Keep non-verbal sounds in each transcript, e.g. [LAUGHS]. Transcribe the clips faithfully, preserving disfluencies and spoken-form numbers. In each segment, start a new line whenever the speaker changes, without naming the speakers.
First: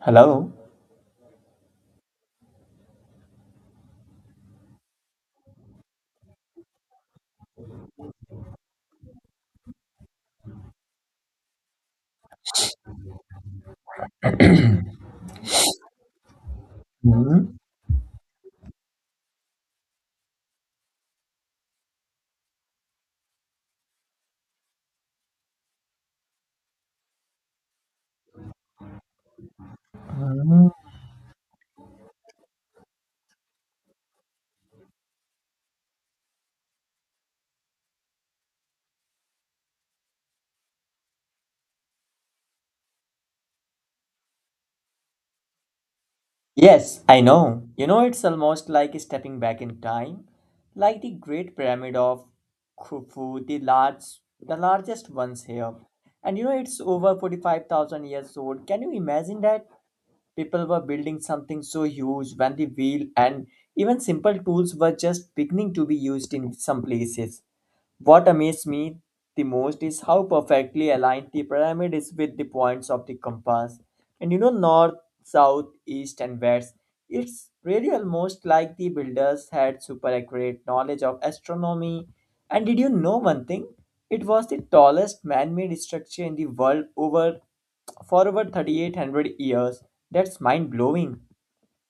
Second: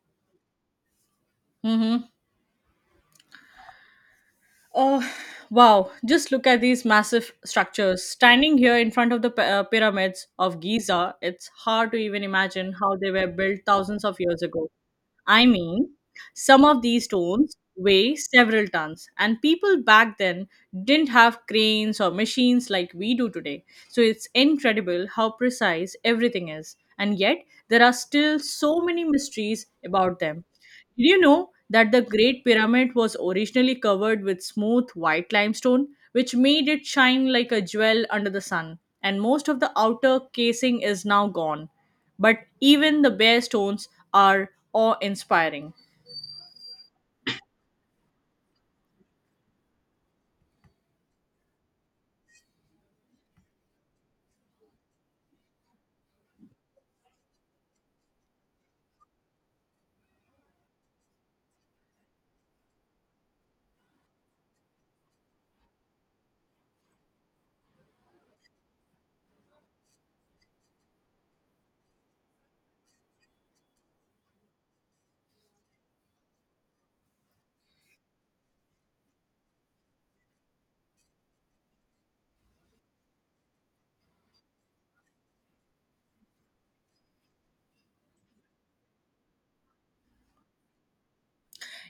Hello.
Mm-hmm. Oh, wow. Just look at these massive structures. Standing here in front of the p- uh, pyramids of Giza, it's hard to even imagine how they were built thousands of years ago. I mean, some of these
Mhm.
stones weigh several tons, and people back then didn't have cranes or machines like we do today. So it's incredible how precise everything is. And yet, there are still so many mysteries about them. Did you know that the Great Pyramid was originally covered with smooth white limestone, which made it shine like a jewel under the sun? And most of the outer casing is now gone. But even the bare stones are awe inspiring.
Yes, I know. You know, it's almost like stepping back in time, like the Great Pyramid of Khufu, the large, the largest ones here. And you know, it's over forty-five thousand years old. Can you imagine that people were building something so huge when the wheel and even simple tools were just beginning to be used in some places? What amazed me the most is how perfectly aligned the pyramid is with the points of the compass. And you know, north, south, east, and west. It's really almost like the builders had super accurate knowledge of astronomy. And did you know one thing? It was the tallest man made structure in the world over for over thirty-eight hundred years. That's mind blowing.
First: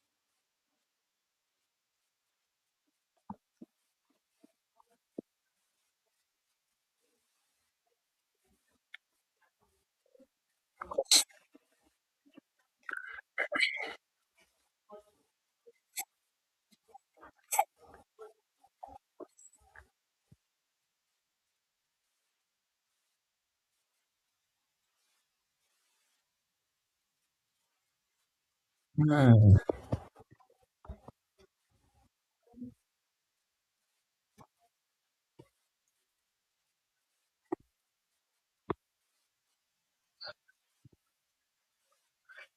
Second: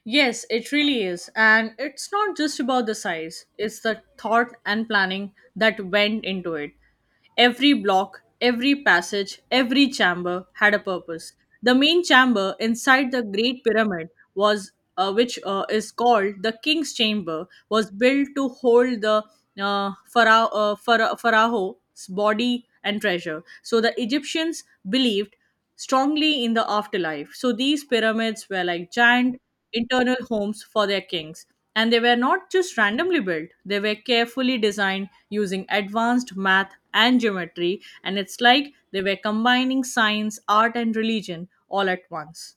Yes, it really is. And it's not just about the size, it's the thought and planning that went into it. Every block, every passage, every chamber had a purpose. The main chamber inside the Great Pyramid was uh, which uh, is called the King's Chamber was built to hold the uh, phara- uh, phara- pharaoh's body and treasure. So the Egyptians believed strongly in the afterlife. So these pyramids were like giant
Hmm.
internal homes for their kings. And they were not just randomly built, they were carefully designed using advanced math and geometry. And it's like they were combining science, art, and religion all at once.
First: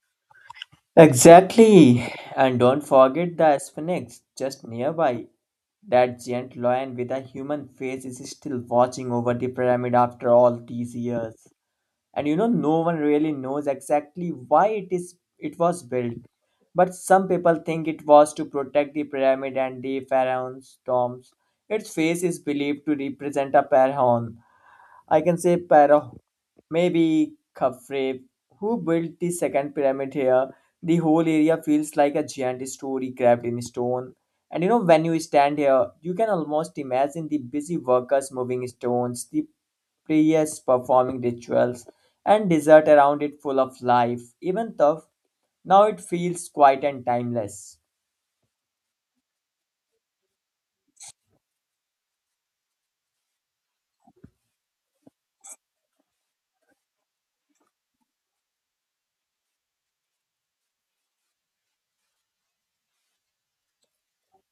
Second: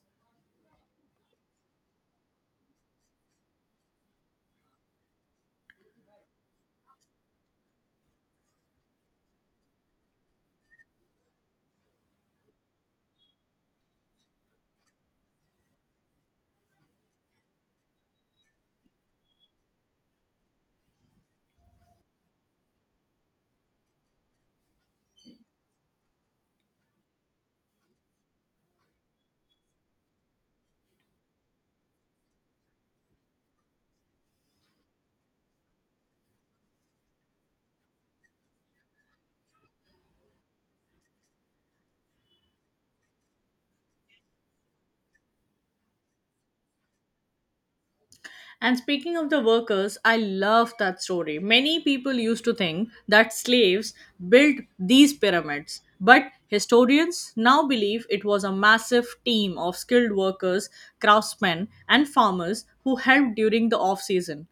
Exactly. And don't forget the Sphinx just nearby. That giant lion with a human face is still watching over the pyramid after all these years. And you know, no one really knows exactly why it is it was built. But some people think it was to protect the pyramid and the pharaoh's tombs. Its face is believed to represent a pharaoh, I can say Pharaoh, maybe Khafre, who built the second pyramid here. The whole area feels like a giant story carved in stone. And you know, when you stand here, you can almost imagine the busy workers moving stones, the priests performing rituals, and desert around it full of life. Even though now it feels quiet and timeless.
And speaking of the workers, I love that story. Many people used to think that slaves built these pyramids, but historians now believe it was a massive team of skilled workers, craftsmen, and farmers who helped during the off season.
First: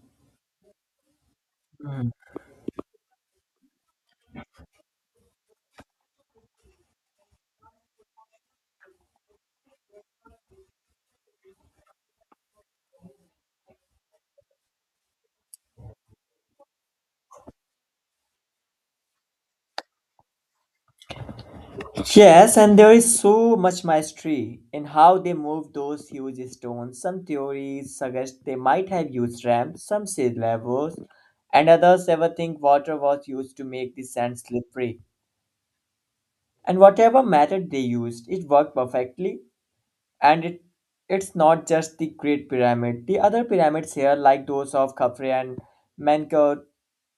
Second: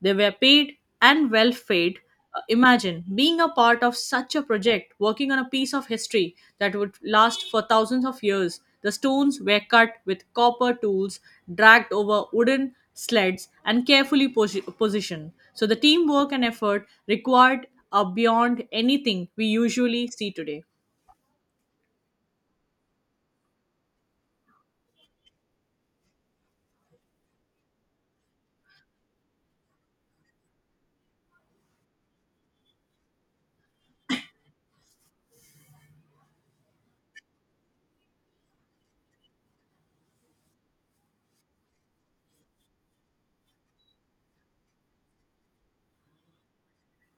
They were paid and well paid. Uh, Imagine being a part of such a project, working on a piece of history that would last for thousands of years. The stones were cut with copper tools, dragged over wooden sleds, and carefully posi- positioned. So the teamwork and effort required are beyond anything we usually see today.
Yes, and there is so much mystery in how they moved those huge stones. Some theories suggest they might have used ramps, some say levers, and others ever think water was used to make the sand slippery. And whatever method they used, it worked perfectly. And it It's not just the Great Pyramid. The other pyramids here, like those of Khafre and Menkaure,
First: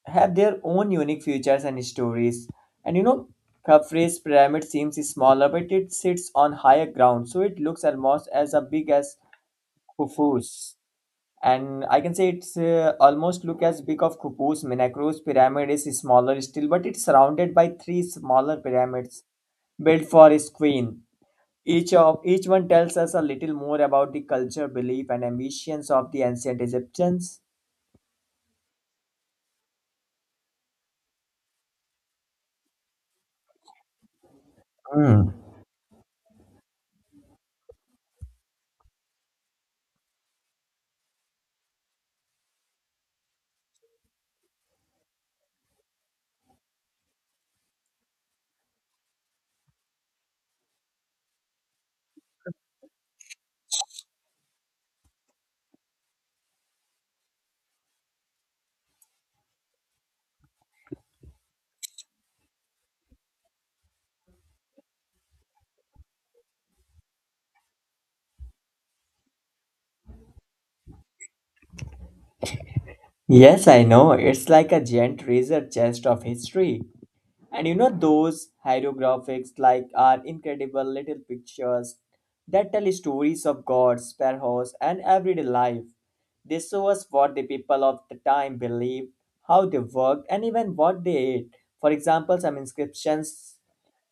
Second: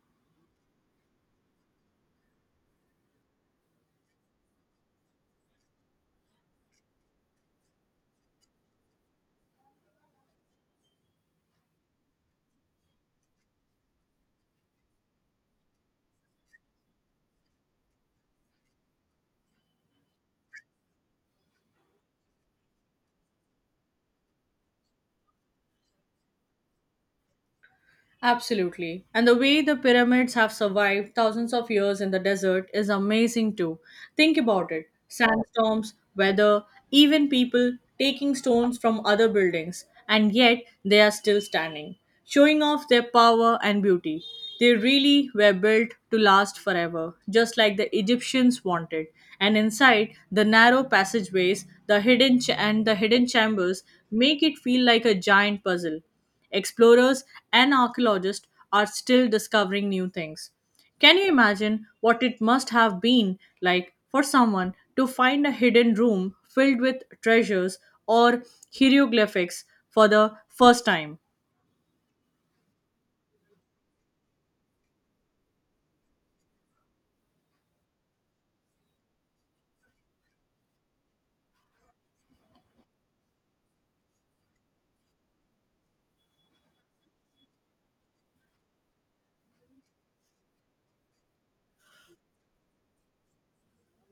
have their own unique features and stories. And you know, Khafre's pyramid seems smaller, but it sits on higher ground, so it looks almost as a big as Khufu's. And I can say it's uh, almost look as big of Khufu's. Menakare's pyramid is smaller still, but it's surrounded by three smaller pyramids built for his queen. Each of each one tells us a little more about the culture, belief, and ambitions of the ancient Egyptians.
Absolutely. And the way the pyramids have survived thousands of years in the desert is amazing too. Think about it
Hmm.
sandstorms, weather, even people taking stones from other buildings, and yet they are still standing, showing off their power and beauty. They really were built to last forever, just like the Egyptians wanted. And inside the narrow passageways, the hidden ch- and the hidden chambers make it feel like a giant puzzle. Explorers and archaeologists are still discovering new things. Can you imagine what it must have been like for someone to find a hidden room filled with treasures or hieroglyphics for the first time?
Yes, I know. It's like a giant treasure chest of history. And you know those hieroglyphics like are incredible little pictures that tell stories of gods, pharaohs, and everyday life. They show us what the people of the time believed, how they worked, and even what they ate. For example, some inscriptions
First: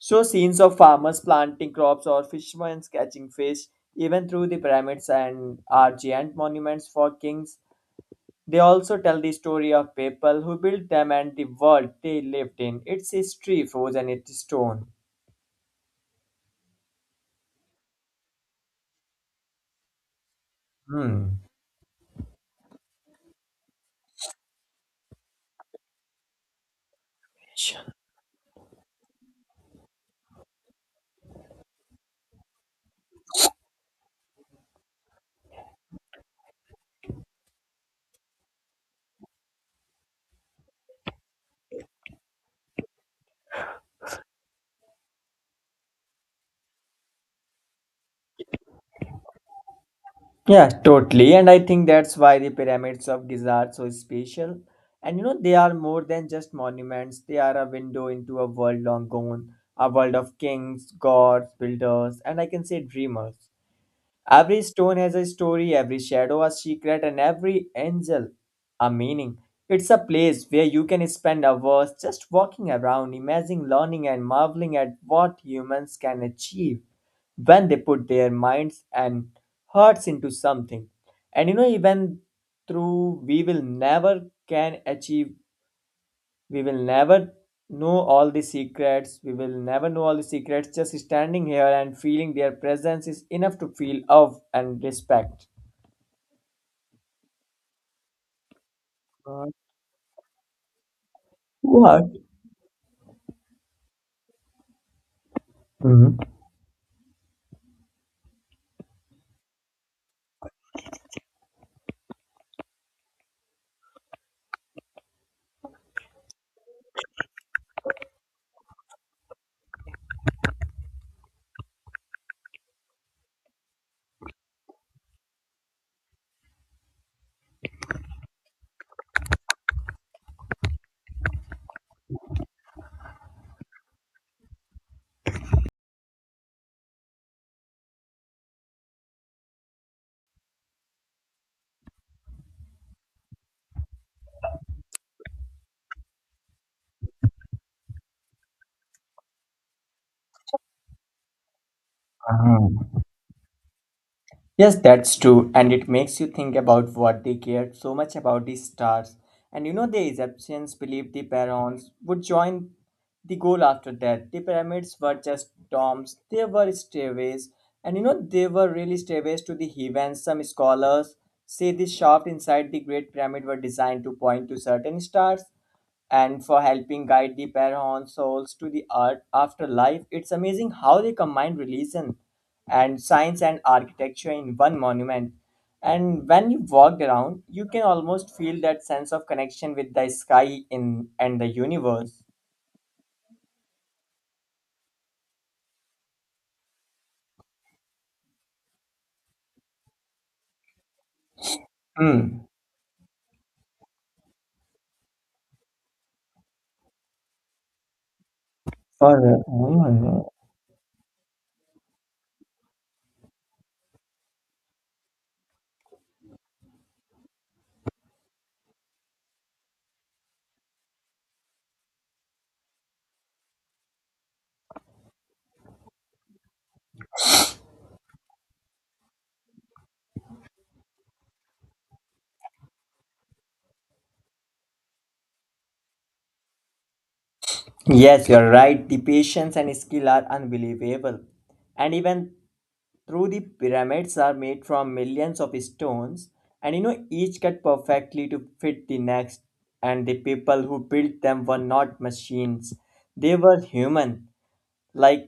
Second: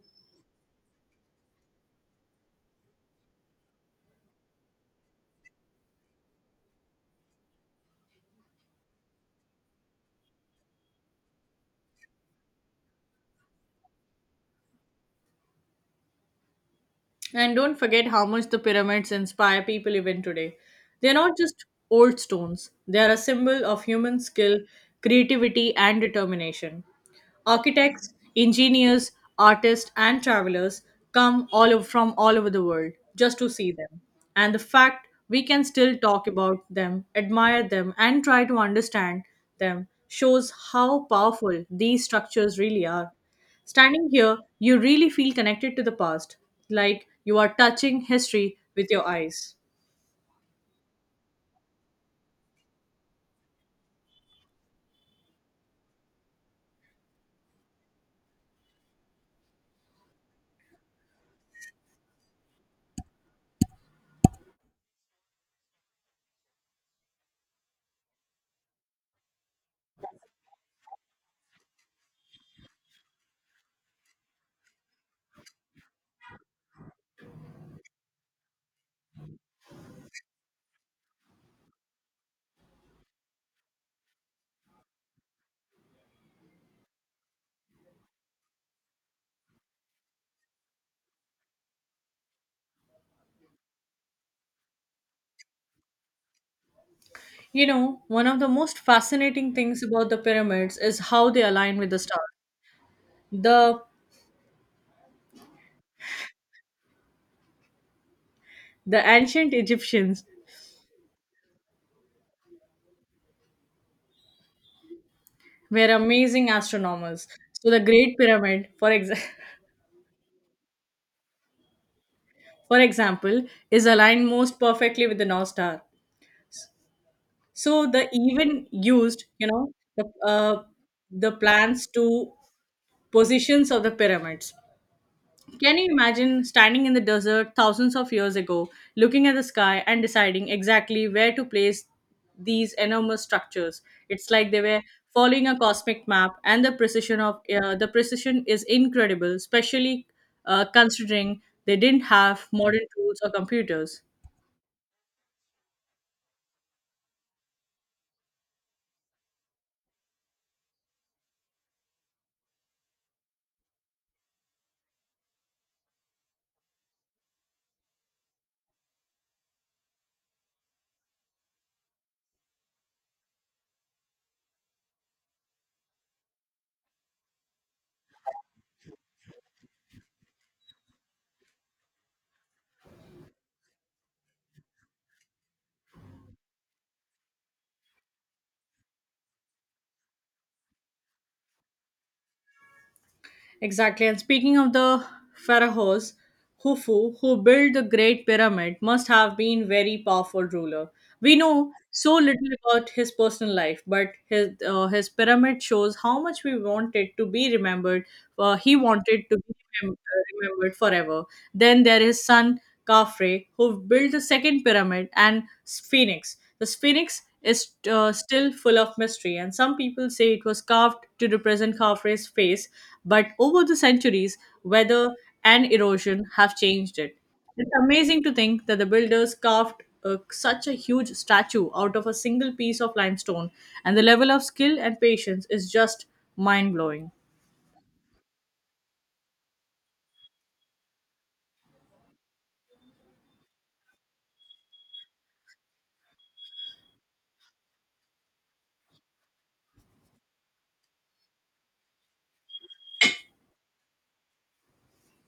show scenes of farmers planting crops or fishermen catching fish, even through the pyramids and are giant monuments for kings they also tell the story of people who built them and the world they lived in. Its history frozen in stone.
And don't forget how much the pyramids inspire people even today. They are
Hmm.
not just old stones, they are a symbol of human skill, creativity, and determination. Architects, engineers, artists, and travelers come all over, from all over the world just to see them. And the fact we can still talk about them, admire them, and try to understand them shows how powerful these structures really are. Standing here, you really feel connected to the past, like you are touching history with your eyes.
Yeah, totally. And I think that's why the pyramids of Giza are so special. And you know, they are more than just monuments, they are a window into a world long gone, a world of kings, gods, builders, and I can say dreamers. Every stone has a story, every shadow a secret, and every angel a meaning. It's a place where you can spend hours just walking around, imagining, learning, and marveling at what humans can achieve when they put their minds and hearts into something. And you know, even through we will never can achieve we will never know all the secrets we will never know all the secrets just standing here and feeling their presence is enough to feel awe and respect.
You know, one of the most fascinating things about the pyramids is how they align with the
What?
stars. The
Mhm.
the ancient Egyptians were amazing astronomers. So the Great Pyramid, for exa- [LAUGHS] for example, is aligned most perfectly with the North Star. So the even used, you know, the uh, the plans to positions of the pyramids. Can you imagine standing in the desert thousands of years ago, looking at the sky and deciding exactly where to place these enormous structures? It's like they were following a cosmic map, and the precision of uh, the precision is incredible, especially uh, considering they didn't have modern
Ah.
tools or computers.
Yes, that's true, and it makes you think about what they cared so much about the stars. And you know, the Egyptians believed the pharaohs would join the goal after that. The pyramids were just domes, they were stairways, and you know, they were really stairways to the heavens. Some scholars say the shaft inside the Great Pyramid were designed to point to certain stars and for helping guide the Parahon souls to the art afterlife. It's amazing how they combine religion and science and architecture in one monument. And when you walked around, you can almost feel that sense of connection with the sky in and the universe.
Exactly. And speaking of the pharaohs, Khufu, who built the Great Pyramid, must have been very powerful ruler. We know so
Hmm.
little about his personal life, but his uh, his pyramid shows how much we wanted to be remembered. Uh, he wanted to
For-
be remem- uh, remembered forever. Then there is son Khafre, who built the second pyramid, and Sphinx. The Sphinx is uh, still full of mystery, and some people say it was carved to represent Khafre's face, but over the centuries, weather and erosion have changed it. It's amazing to think that the builders carved uh, such a huge statue out of a single piece of limestone, and the level of skill and patience is just mind blowing.
Yes, you're right. The patience and skill are unbelievable. And even through the pyramids are made from millions of stones, and you know, each cut perfectly to fit the next. And the people who built them were not machines, they were human. Like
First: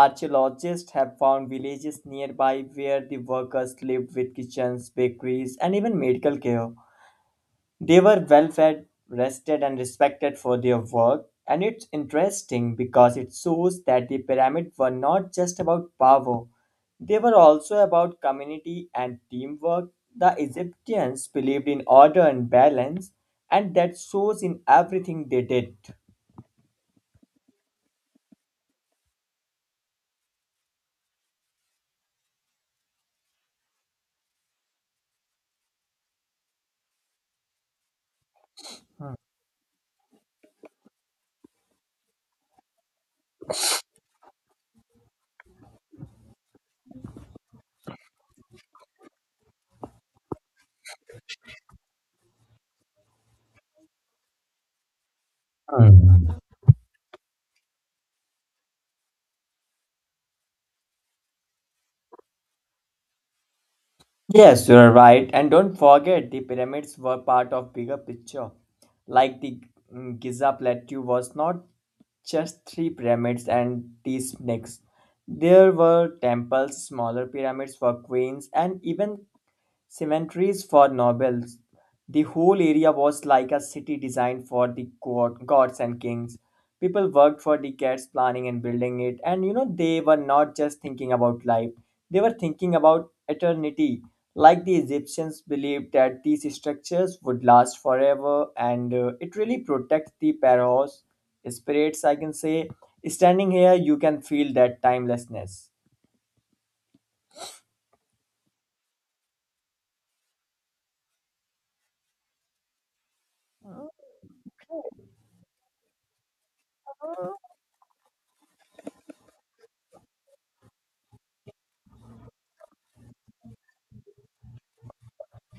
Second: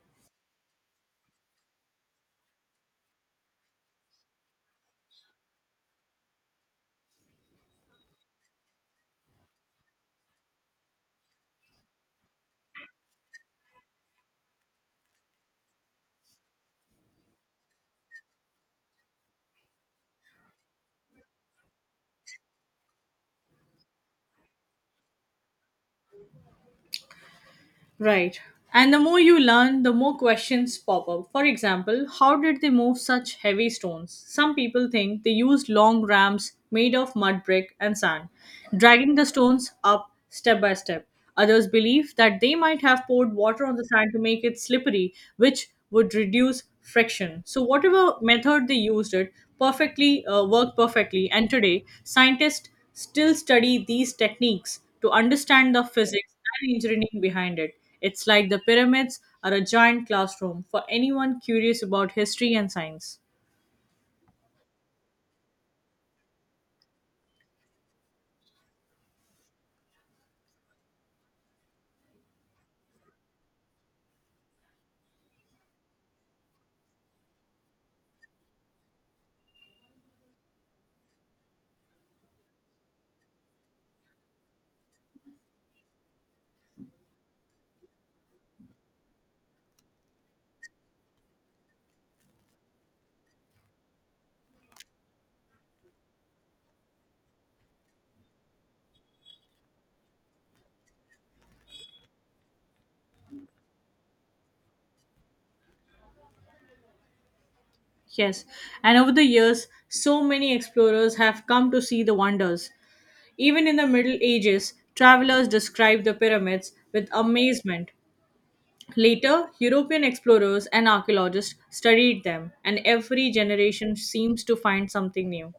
archaeologists have found villages nearby where the workers lived with kitchens, bakeries, and even medical care. They were well fed, rested, and respected for their work. And it's interesting because it shows that the pyramids were not just about power, they were also about community and teamwork. The Egyptians believed in order and balance, and that shows in everything they did.
Right. And the more you learn, the more questions pop up. For example, how did they move such heavy stones? Some people think they used long ramps made of mud brick and sand, dragging the stones up step by step. Others believe that they might have poured water on the sand to make it slippery, which would reduce friction. So, whatever method they used, it perfectly uh, worked perfectly. And today, scientists still study these techniques to understand the
Hmm.
physics and engineering behind it. It's like the pyramids are a giant classroom for anyone curious about history and science.
Yes, you are right. And don't forget, the pyramids were part of bigger picture. Like the mm, Giza plateau was not just three pyramids and these snakes. There were temples, smaller pyramids for queens, and even cemeteries for nobles. The whole area was like a city designed for the god- gods and kings. People worked for decades planning and building it, and you know, they were not just thinking about life, they were thinking about eternity. Like the Egyptians believed that these structures would last forever, and uh, it really protects the pharaoh's spirits, I can say. Standing here, you can feel that timelessness.
Yes, and over the years, so many explorers have come to see the wonders. Even in the Middle Ages, travelers described the pyramids with amazement. Later, European explorers and archaeologists studied them, and every generation seems to find something new.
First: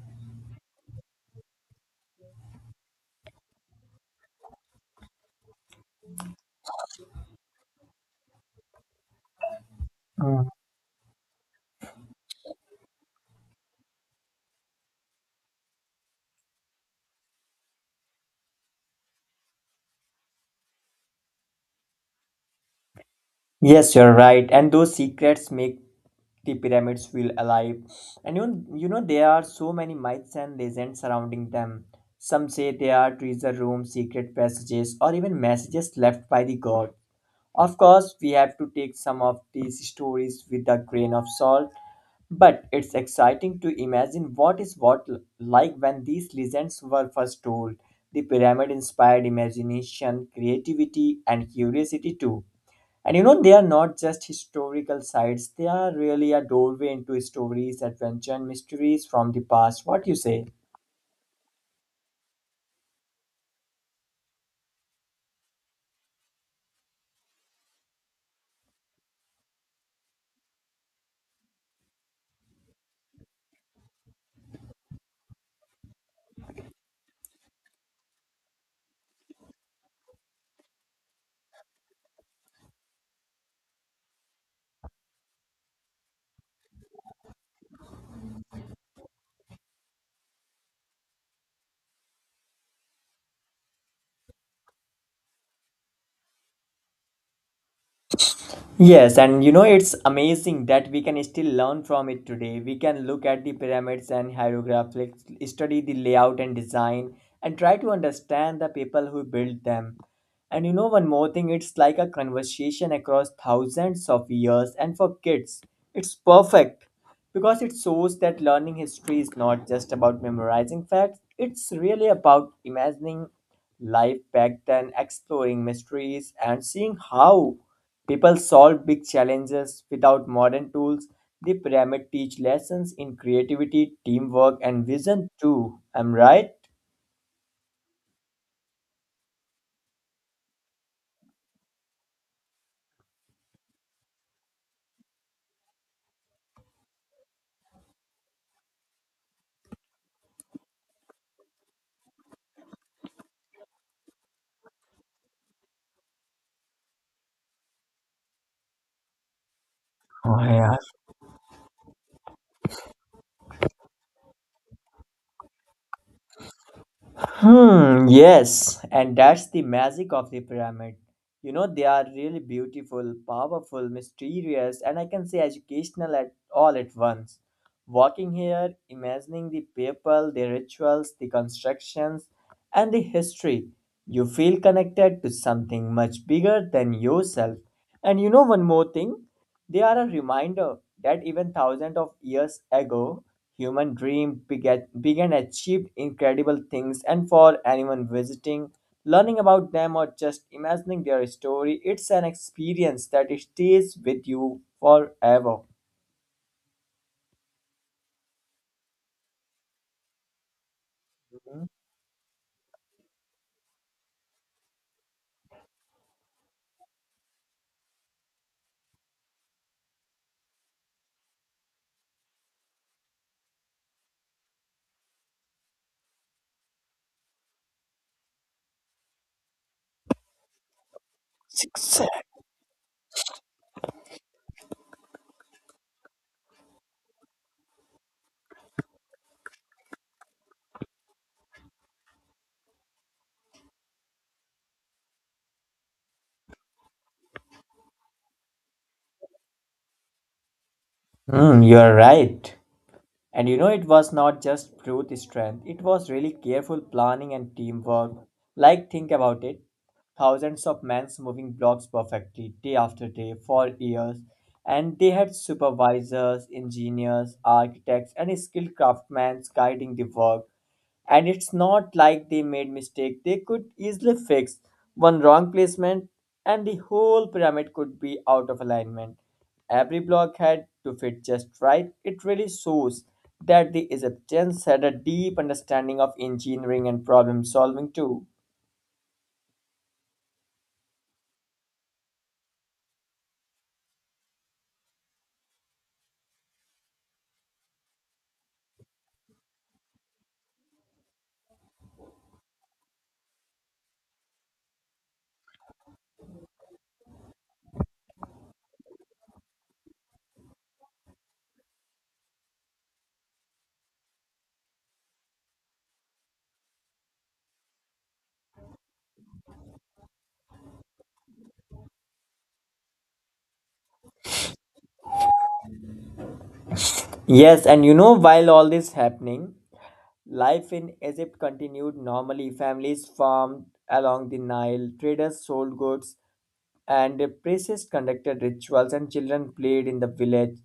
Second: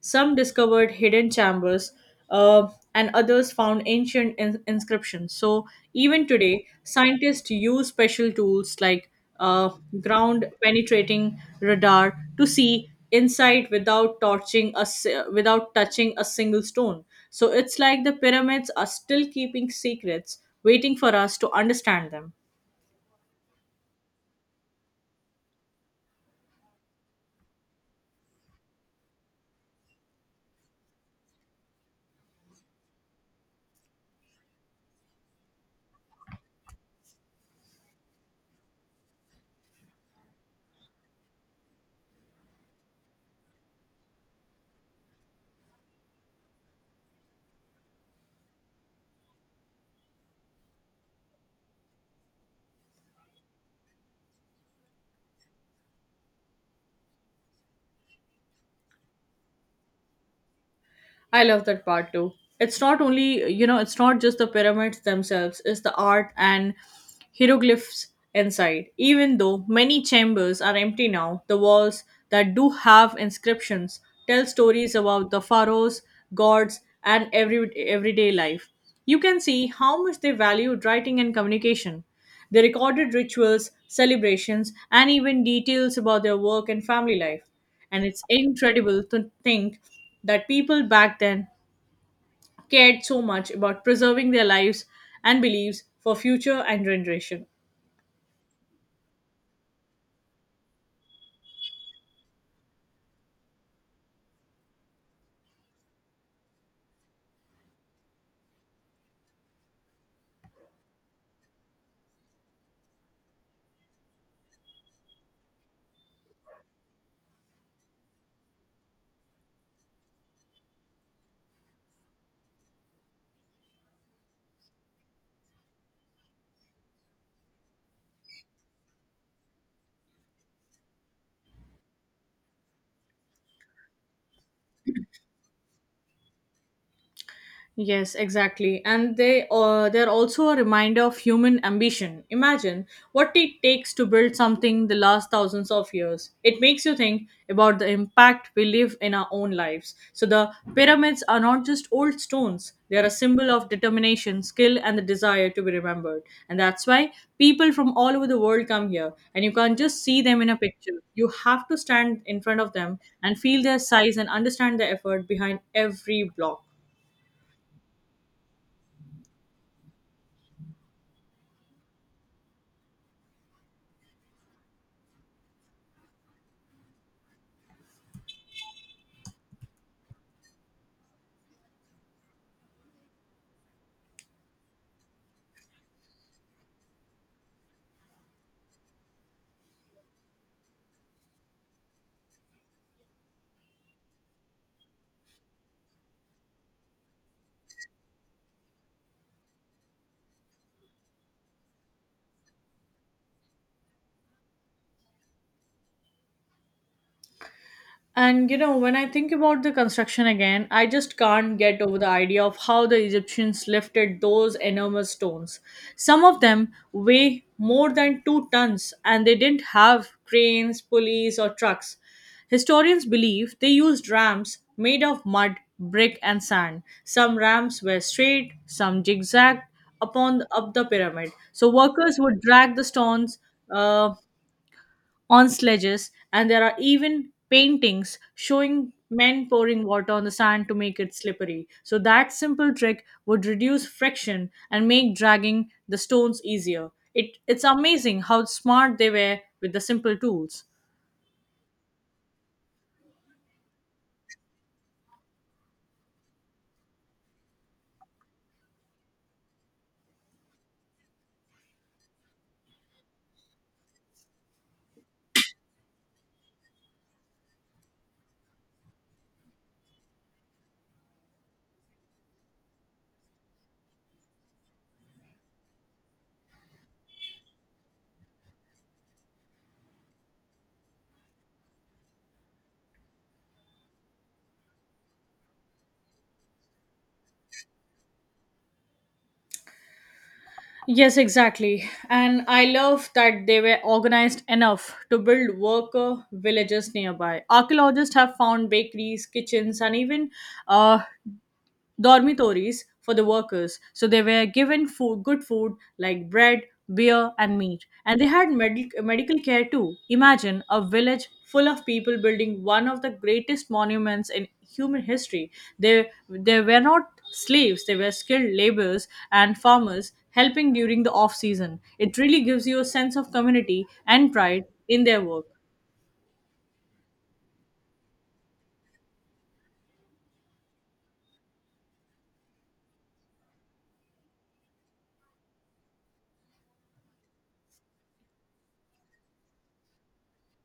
Some discovered hidden chambers, uh, and others found ancient in- inscriptions. So, even today, scientists use special tools like uh,
Mm.
ground penetrating radar to see inside without torching a, si- without touching a single stone. So, it's like the pyramids are still keeping secrets, waiting for us to understand them.
Yes, you're right. And those secrets make the pyramids feel alive and you, you know there are so many myths and legends surrounding them, some say they are treasure rooms, secret passages, or even messages left by the god. Of course we have to take some of these stories with a grain of salt, but it's exciting to imagine what is what like when these legends were first told. The pyramid inspired imagination, creativity, and curiosity too. And you know, they are not just historical sites, they are really a doorway into stories, adventure, and mysteries from the past. What you say?
I love that part too. It's not only, you know, It's not just the pyramids themselves, it's the art and hieroglyphs inside. Even though many chambers are empty now, the walls that do have inscriptions tell stories about the pharaohs, gods, and every everyday life. You can see how much they valued writing and communication. They recorded rituals, celebrations, and even details about their work and family life. And it's incredible to think that people back then cared so much about preserving their lives and beliefs for future and generation.
Yes, and you know, it's amazing that we can still learn from it today. We can look at the pyramids and hieroglyphics, study the layout and design, and try to understand the people who built them. And you know, one more thing, it's like a conversation across thousands of years, and for kids, it's perfect because it shows that learning history is not just about memorizing facts, it's really about imagining life back then, exploring mysteries and seeing how people solve big challenges without modern tools. The pyramid teach lessons in creativity, teamwork, and vision too. Am I right?
Yes, exactly. And they uh, they're also a reminder of human ambition. Imagine what it takes to build something the last thousands of years. It makes you think about the impact we live in our own lives. So the pyramids are not just old stones. They are a symbol of determination, skill and the desire to be remembered. And that's why people from all over the world come here and you can't just see
Oh,
them in a
yeah.
picture. You have to stand in front of them and feel their size and understand the effort behind every block.
Hmm, yes, and that's the magic of the pyramid. You know, they are really beautiful, powerful, mysterious, and I can say educational at all at once. Walking here, imagining the people, the rituals, the constructions, and the history, you feel connected to something much bigger than yourself. And you know one more thing? They are a reminder that even thousands of years ago, human dream begat, began achieved incredible things, and for anyone visiting, learning about them or just imagining their story, it's an experience that stays with you forever.
And you know, when I think about the construction again, I just can't
Mhm.
get over the idea of how the Egyptians lifted those enormous stones. Some of them weigh more than two tons, and they didn't have cranes, pulleys, or trucks. Historians believe they used rams made of mud, brick, and sand. Some rams were straight, some zigzagged upon up the pyramid. So
Success.
workers would drag the stones uh, on sledges, and there are even paintings showing men pouring water on the sand to make it slippery. So, that simple trick would reduce friction and make dragging the stones easier. It, it's amazing how smart they were with the simple tools.
Hmm, you are right. And you know, it was not just brute strength, it was really careful planning and teamwork. Like, think about it, thousands of men moving blocks perfectly day after day for years, and they had supervisors, engineers, architects, and skilled craftsmen guiding the work. And it's not like they made mistake they could easily fix. One wrong placement and the whole pyramid could be out of alignment. Every block had to fit just right. It really shows that the Egyptians had a deep understanding of engineering and problem solving too.
Yes, exactly. And I love that they were organized enough to build worker villages nearby. Archaeologists have found bakeries, kitchens, and even uh, dormitories for the workers. So they were given food, good food like bread, beer, and meat. And they had med- medical care too. Imagine a village full of people building one of the greatest monuments in human history. They, they were not slaves, they were skilled laborers and farmers helping during the off season. It really gives you a sense of community and pride in their work.
Yes, and you know, while all this happening, life in Egypt continued normally. Families farmed along the Nile, traders sold goods, and the priests conducted rituals, and children played in the village.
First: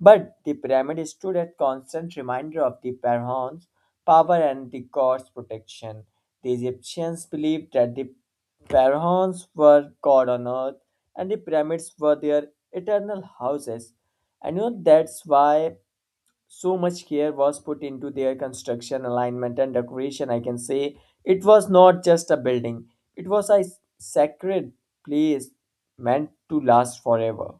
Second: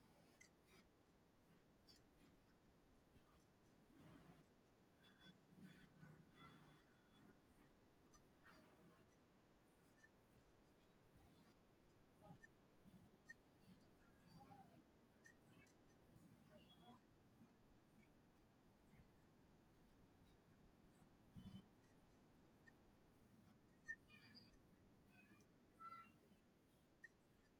But the pyramid stood a constant reminder of the pharaoh's power and the god's protection. The Egyptians believed that the pharaohs were god on earth and the pyramids were their eternal houses. And you know that's why so much care was put into their construction, alignment, and decoration, I can say. It was not just a building, it was a sacred place meant to last forever.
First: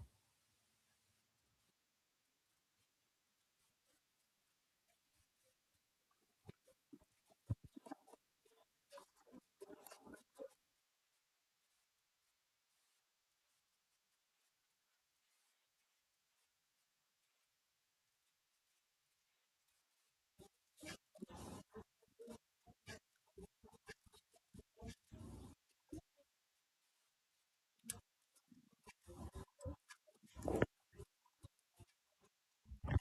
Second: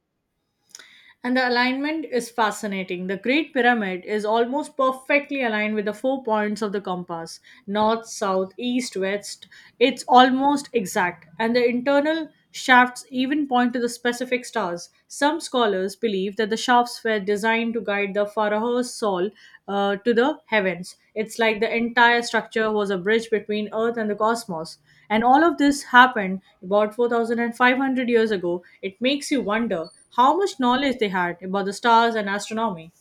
And the alignment is fascinating. The Great Pyramid is almost perfectly aligned with the four points of the compass north, south, east, west. It's almost exact. And the internal shafts even point to the specific stars. Some scholars believe that the shafts were designed to guide the pharaoh's soul uh, to the heavens. It's like the entire structure was a bridge between Earth and the cosmos. And all of this happened about four thousand five hundred years ago. It makes you wonder how much knowledge they had about the stars and astronomy.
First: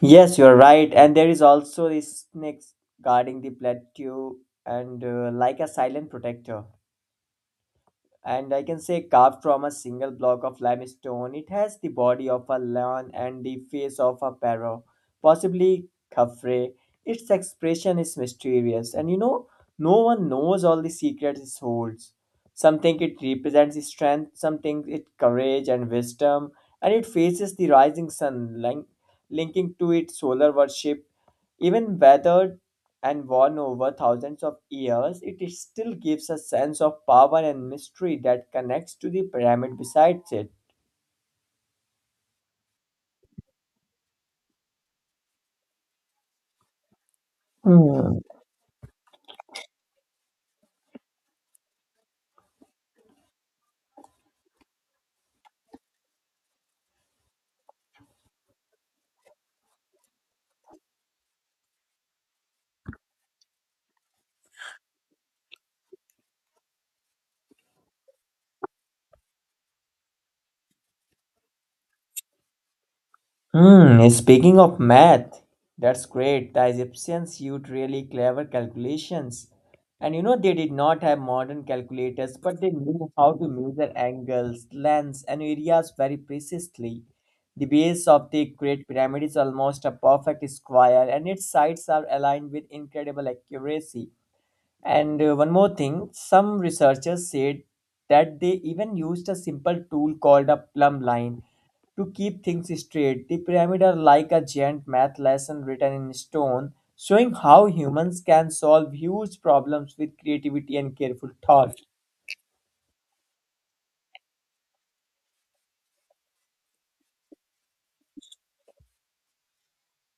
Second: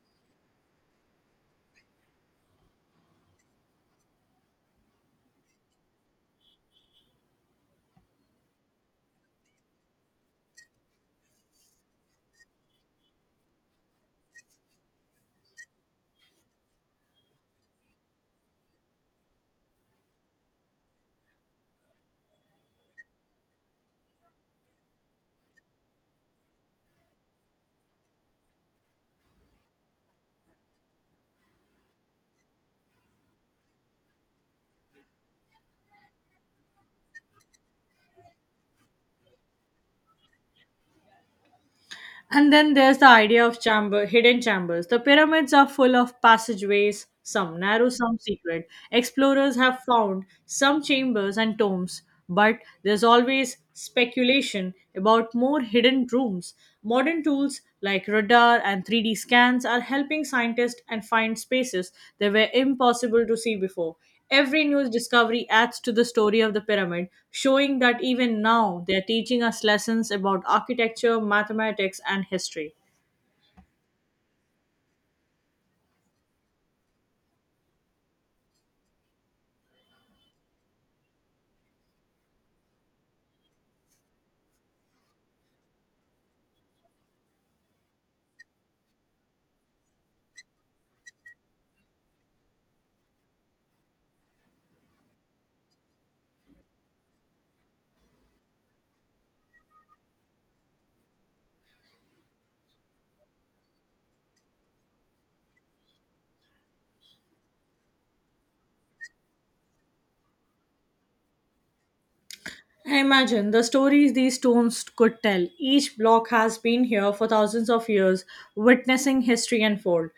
Yes, you're right, and there is also a snake guarding the plateau, and uh, like a silent protector, and I can say carved from a single block of limestone. It has the body of a lion and the face of a pharaoh, possibly Khafre. Its expression is mysterious, and you know, no one knows all the secrets it holds. Some think it represents strength, some think it courage and wisdom, and it faces the rising sun, link- linking to its solar worship even weathered and worn over thousands of years, it still gives a sense of power and mystery that connects to the pyramid besides it.
And then there's the idea of chamber, hidden chambers. The pyramids are full of passageways, some narrow,
Hmm.
some secret. Explorers have found some chambers and tombs, but there's always speculation about more hidden rooms. Modern tools like radar and three D scans are helping scientists and find spaces that were impossible to see before. Every news discovery adds to the story of the pyramid, showing that even now they're teaching us lessons about architecture, mathematics, and history.
Hmm, speaking of math, that's great. The Egyptians used really clever calculations. And you know, they did not have modern calculators, but they knew how to measure angles, lengths, and areas very precisely. The base of the Great Pyramid is almost a perfect square, and its sides are aligned with incredible accuracy. And uh, one more thing, some researchers said that they even used a simple tool called a plumb line to keep things straight. The pyramid are like a giant math lesson written in stone, showing how humans can solve huge problems with creativity and careful thought.
I imagine the stories these stones could tell. Each block has been here for thousands of years, witnessing history unfold.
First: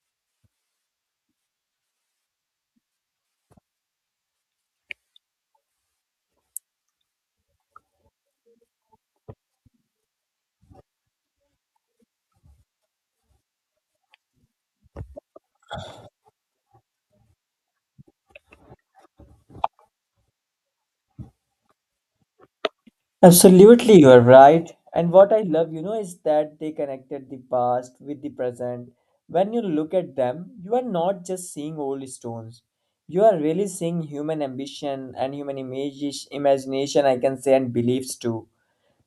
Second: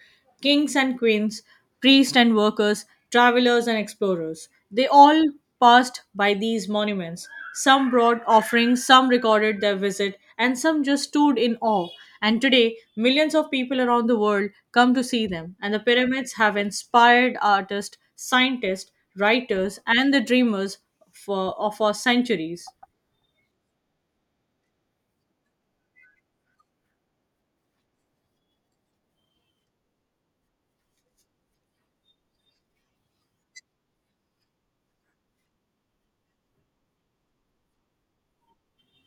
Kings and queens, priests and workers, travelers and explorers. They all passed by these monuments. Some brought offerings, some recorded their visit, and some just stood in awe. And today, millions of people around the world come to see them, and the pyramids have inspired artists, scientists, writers, and the dreamers for, or for centuries.
Absolutely, you are right. And what I love, you know, is that they connected the past with the present. When you look at them, you are not just seeing old stones. You are really seeing human ambition and human imagis- imagination, I can say, and beliefs too.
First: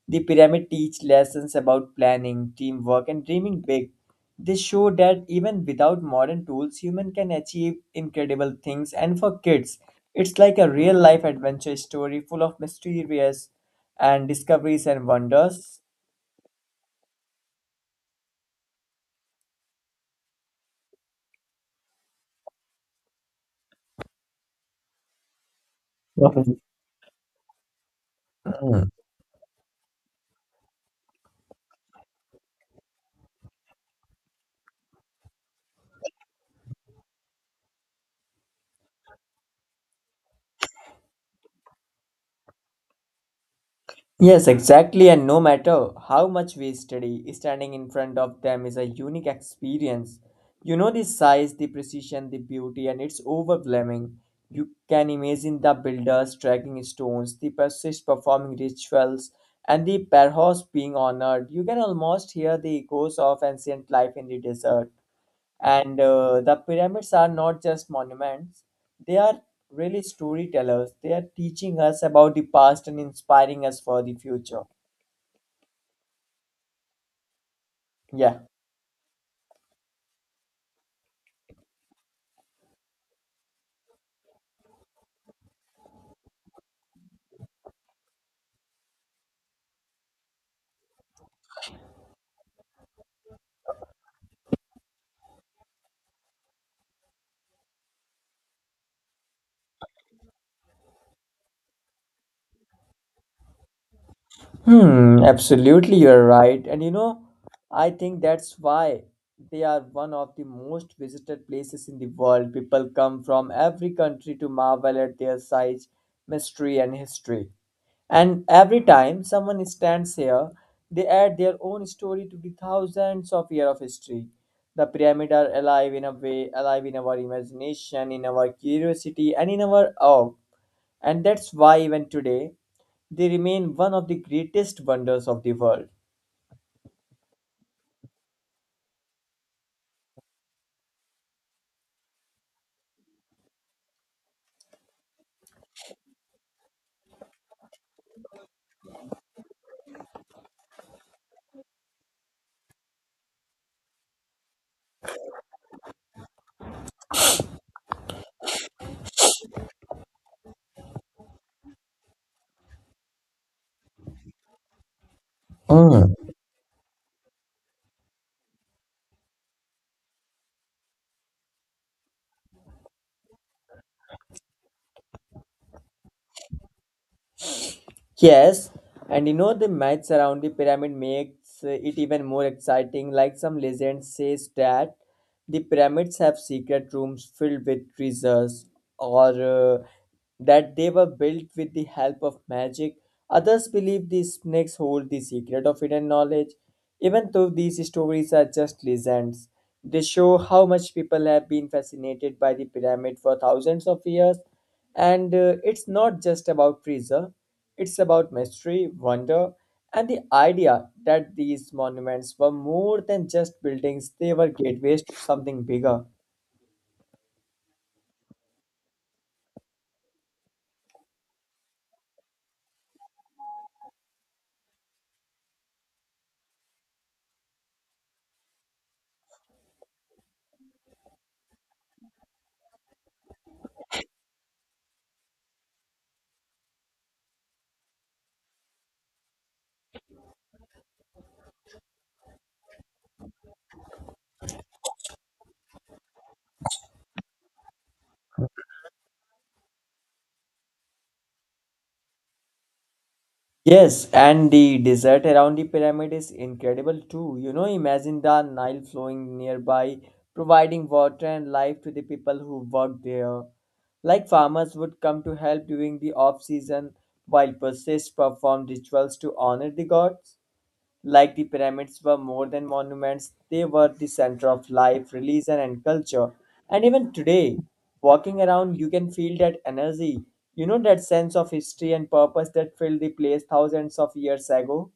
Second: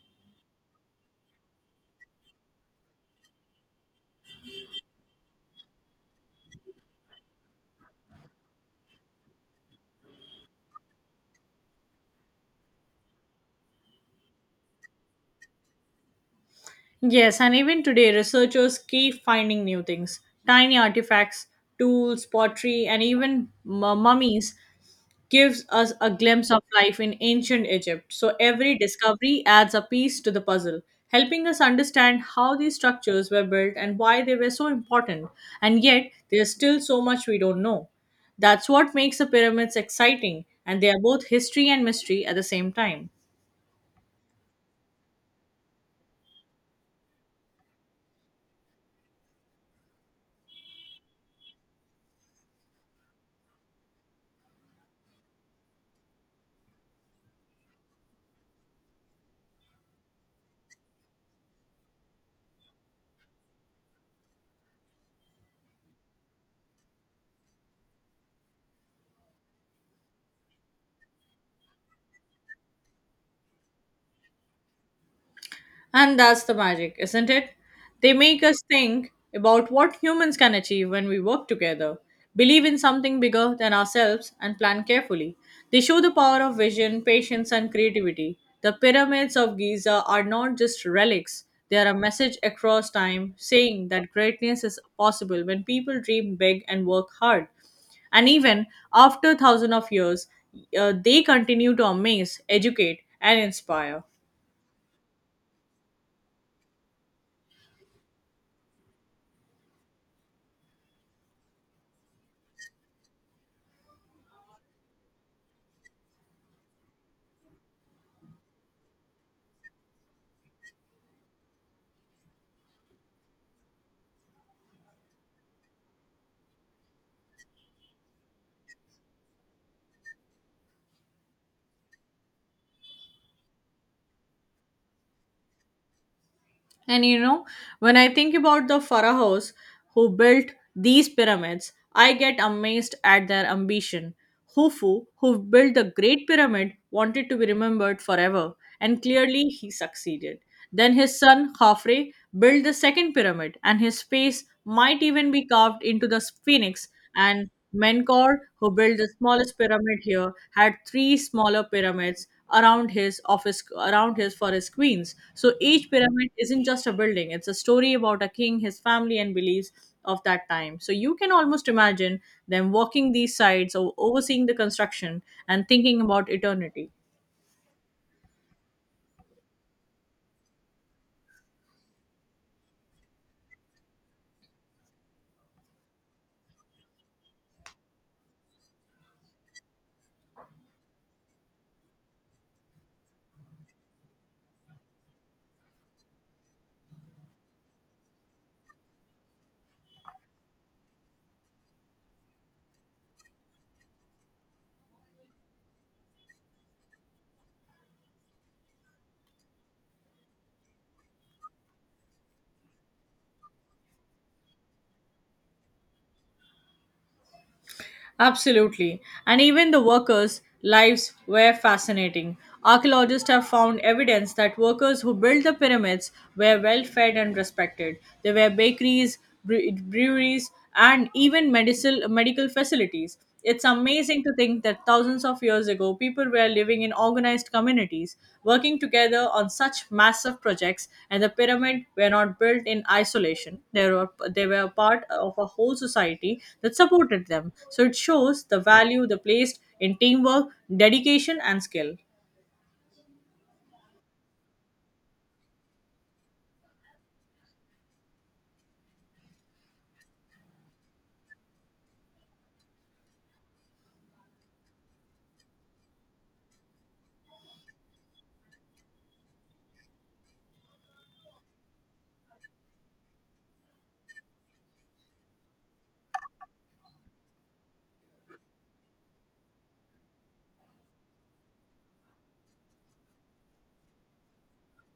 The pyramid teach lessons about planning, teamwork, and dreaming big. They show that even without modern tools, human can achieve incredible things. And for kids, it's like a real life adventure story full of mysterious and discoveries and wonders.
Yes, and even today, researchers keep finding new things. Tiny artifacts, tools, pottery, and even mu- mummies gives us a glimpse of life in ancient Egypt. So every discovery adds a piece to the puzzle, helping us understand how these structures were built and why they were so important. And yet, there's still so much we don't know. That's what makes the pyramids exciting, and they are both history and mystery at the same time.
Yes, exactly. And no matter how much we study, standing in front of them is a unique experience. You know the size, the precision, the beauty, and it's overwhelming. You can imagine the builders tracking stones, the priests performing rituals, and the pharaohs being honored. You can almost hear the echoes of ancient life in the desert. And uh, the pyramids are not just monuments, they are really storytellers. They are teaching us about the past and inspiring us for the future.
And that's the magic, isn't it? They
Yeah.
make us think about what humans can achieve when we work together, believe in something bigger than ourselves, and plan carefully. They show the power of vision, patience, and creativity. The pyramids of Giza are not just relics, they are a message across time saying that greatness is possible when people dream big and work hard. And even after thousands of years, uh, they continue to amaze, educate, and inspire.
Hmm, absolutely, you're right. And you know, I think that's why they are one of the most visited places in the world. People come from every country to marvel at their size, mystery, and history. And every time someone stands here, they add their own story to the thousands of years of history. The pyramids are alive in a way, alive in our imagination, in our curiosity, and in our awe. And that's why even today they remain one of the greatest wonders of the world.
And you know, when I think about the pharaohs who built these pyramids, I get amazed at their ambition. Khufu, who built the Great Pyramid, wanted to be remembered forever, and clearly he succeeded. Then his son Khafre built the second pyramid, and his face might even be carved into the phoenix. And Menkaure, who built the smallest pyramid here, had three smaller pyramids around his office around his for his queens. So each pyramid isn't just a building, it's a story about a king, his family and beliefs of that time. So you can almost imagine them walking these sites or overseeing the construction and thinking about eternity.
Yes, and you know the myths around the pyramid makes uh, it even more exciting. Like some legend says that the pyramids have secret rooms filled with treasures, or uh, that they were built with the help of magic. Others believe the snakes hold the secret of hidden knowledge. Even though these stories are just legends, they show how much people have been fascinated by the pyramid for thousands of years. And uh, it's not just about treasure, it's about mystery, wonder, and the idea that these monuments were more than just buildings, they were gateways to something bigger.
Absolutely. And even the workers' lives were fascinating. Archaeologists have found evidence that workers who built the pyramids were well fed and respected. There were bakeries, bre- breweries, and even medical, medical facilities. It's amazing to think that thousands of years ago, people were living in organized communities, working together on such massive projects, and the pyramids were not built in isolation. They were, they were a part of a whole society that supported them. So it shows the value they placed in teamwork, dedication, and skill.
Yes, and the desert around the pyramid is incredible too. You know, imagine the Nile flowing nearby, providing water and life to the people who worked there. Like farmers would come to help during the off season, while priests performed rituals to honor the gods. Like the pyramids were more than monuments, they were the center of life, religion, and culture. And even today, walking around, you can feel that energy, you know, that sense of history and purpose that filled the place thousands of years ago.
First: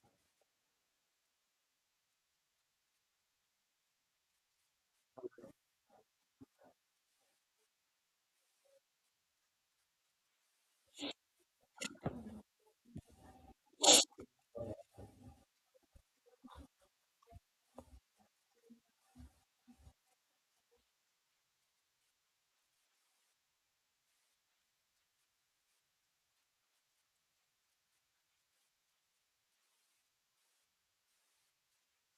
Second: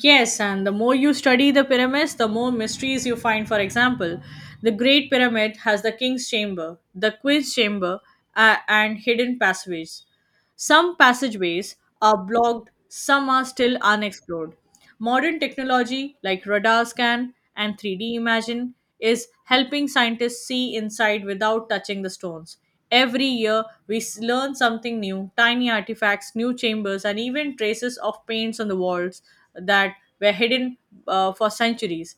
Yes, and the more you study the pyramids, the more mysteries you find. For example, the Great Pyramid has the King's Chamber, the Queen's Chamber, uh, and hidden passages. Some passageways are blocked, some are still unexplored. Modern technology like radar scan and three D imaging is helping scientists see inside without touching the stones. Every year, we s- learn something new tiny artifacts, new chambers, and even traces of paints on the walls that were hidden uh, for centuries.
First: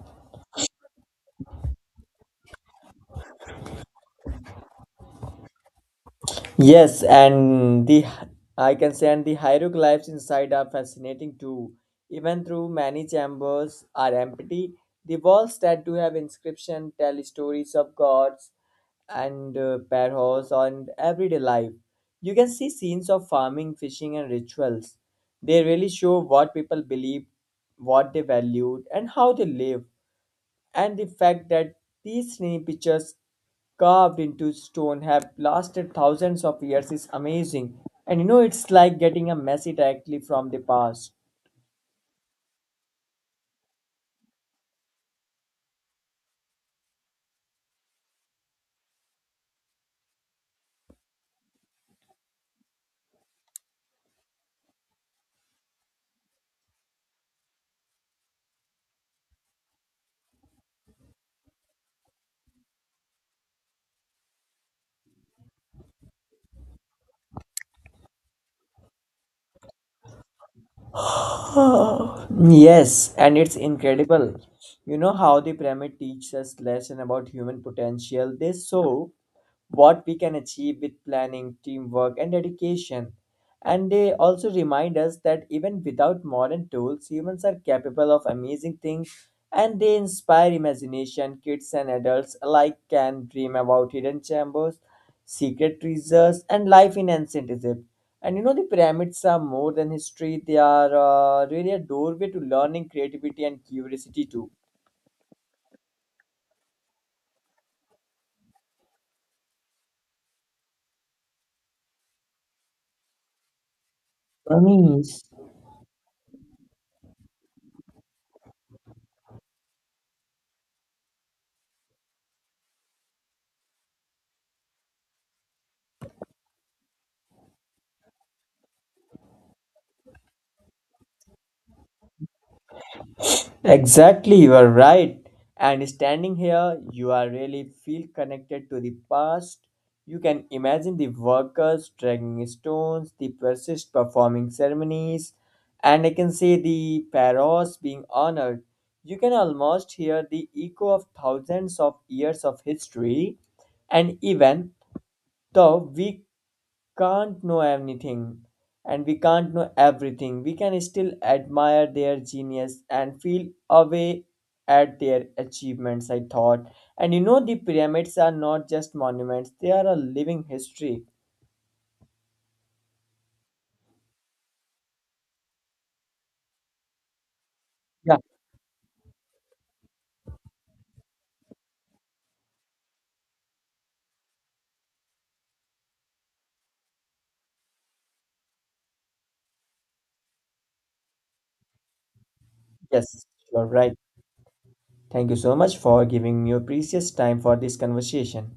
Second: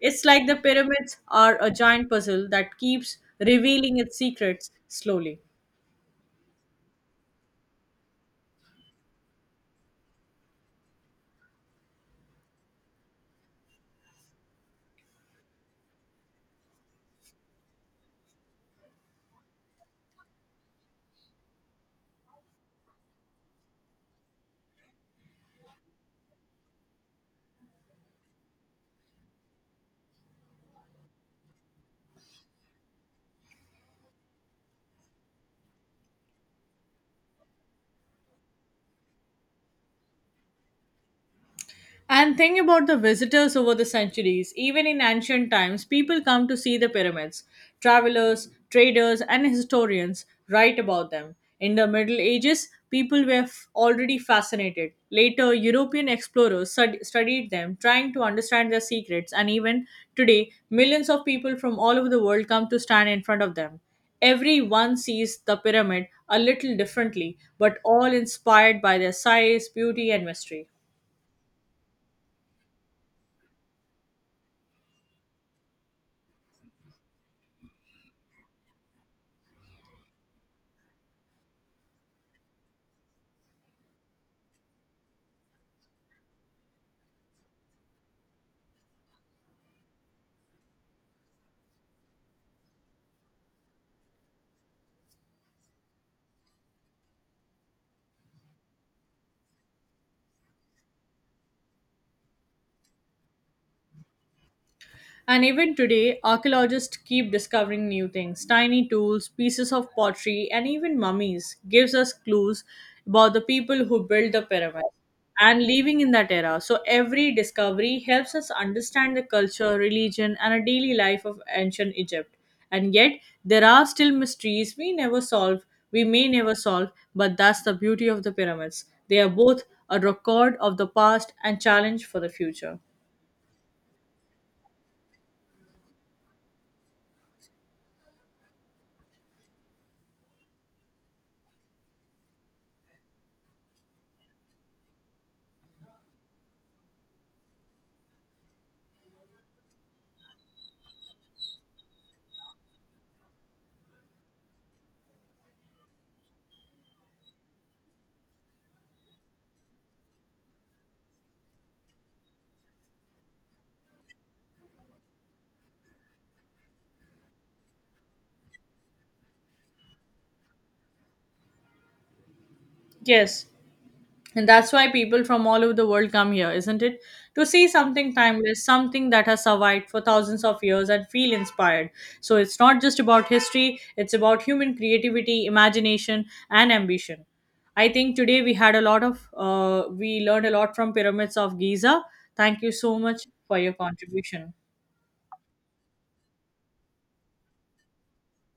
It's like the pyramids are a giant puzzle that keeps revealing its secrets slowly.
Yes, and the I can say and the hieroglyphs inside are fascinating too. Even though many chambers are empty, the walls that do have inscription tell stories of gods and uh, pharaohs and everyday life. You can see scenes of farming, fishing, and rituals. They really show what people believed, what they valued, and how they lived and the fact that these tiny pictures carved into stone have lasted thousands of years is amazing. And you know, it's like getting a message directly from the past.
And think about the visitors over the centuries. Even in ancient times, people come to see the pyramids. Travelers, traders, and historians write about them. In the Middle Ages, people were f- already fascinated. Later, European explorers stud- studied them, trying to understand their secrets, and even today, millions of people from all over the world come to stand in front of them. Everyone sees the pyramid a little differently, but all inspired by their size, beauty, and mystery.
[GASPS] Yes, and it's incredible. You know how the pyramid teaches us lesson about human potential. They show what we can achieve with planning, teamwork, and dedication. And they also remind us that even without modern tools, humans are capable of amazing things and they inspire imagination. Kids and adults alike can dream about hidden chambers, secret treasures, and life in ancient Egypt. And you know, the pyramids are more than history, they are uh, really a doorway to learning, creativity, and curiosity too.
And even today, archaeologists keep discovering new things. Tiny tools, pieces of pottery, and even mummies gives us clues about the people who built the pyramids
Mummies.
and living in that era. So every discovery helps us understand the culture, religion, and a daily life of ancient Egypt. And yet, there are still mysteries we never solve, we may never solve, but that's the beauty of the pyramids. They are both a record of the past and challenge for the future.
Exactly, you are right. And standing here, you are really feel connected to the past. You can imagine the workers dragging stones, the priests performing ceremonies, and I can say the pharaohs being honored. You can almost hear the echo of thousands of years of history. And even though we can't know anything and we can't know everything, we can still admire their genius and feel away at their achievements, I thought. And you know, the pyramids are not just monuments, they are a living history.
Yes, and that's why people from all over the world come here, isn't it? To see something
Yeah,
timeless, something that has survived for thousands of years and feel inspired. So it's not just about history, it's about human creativity, imagination, and ambition. I think today we had a lot of, uh, we learned a lot from Pyramids of Giza. Thank you so
yes,
much for
you're
your
right.
contribution.
Thank you so much for giving me your precious time for this conversation.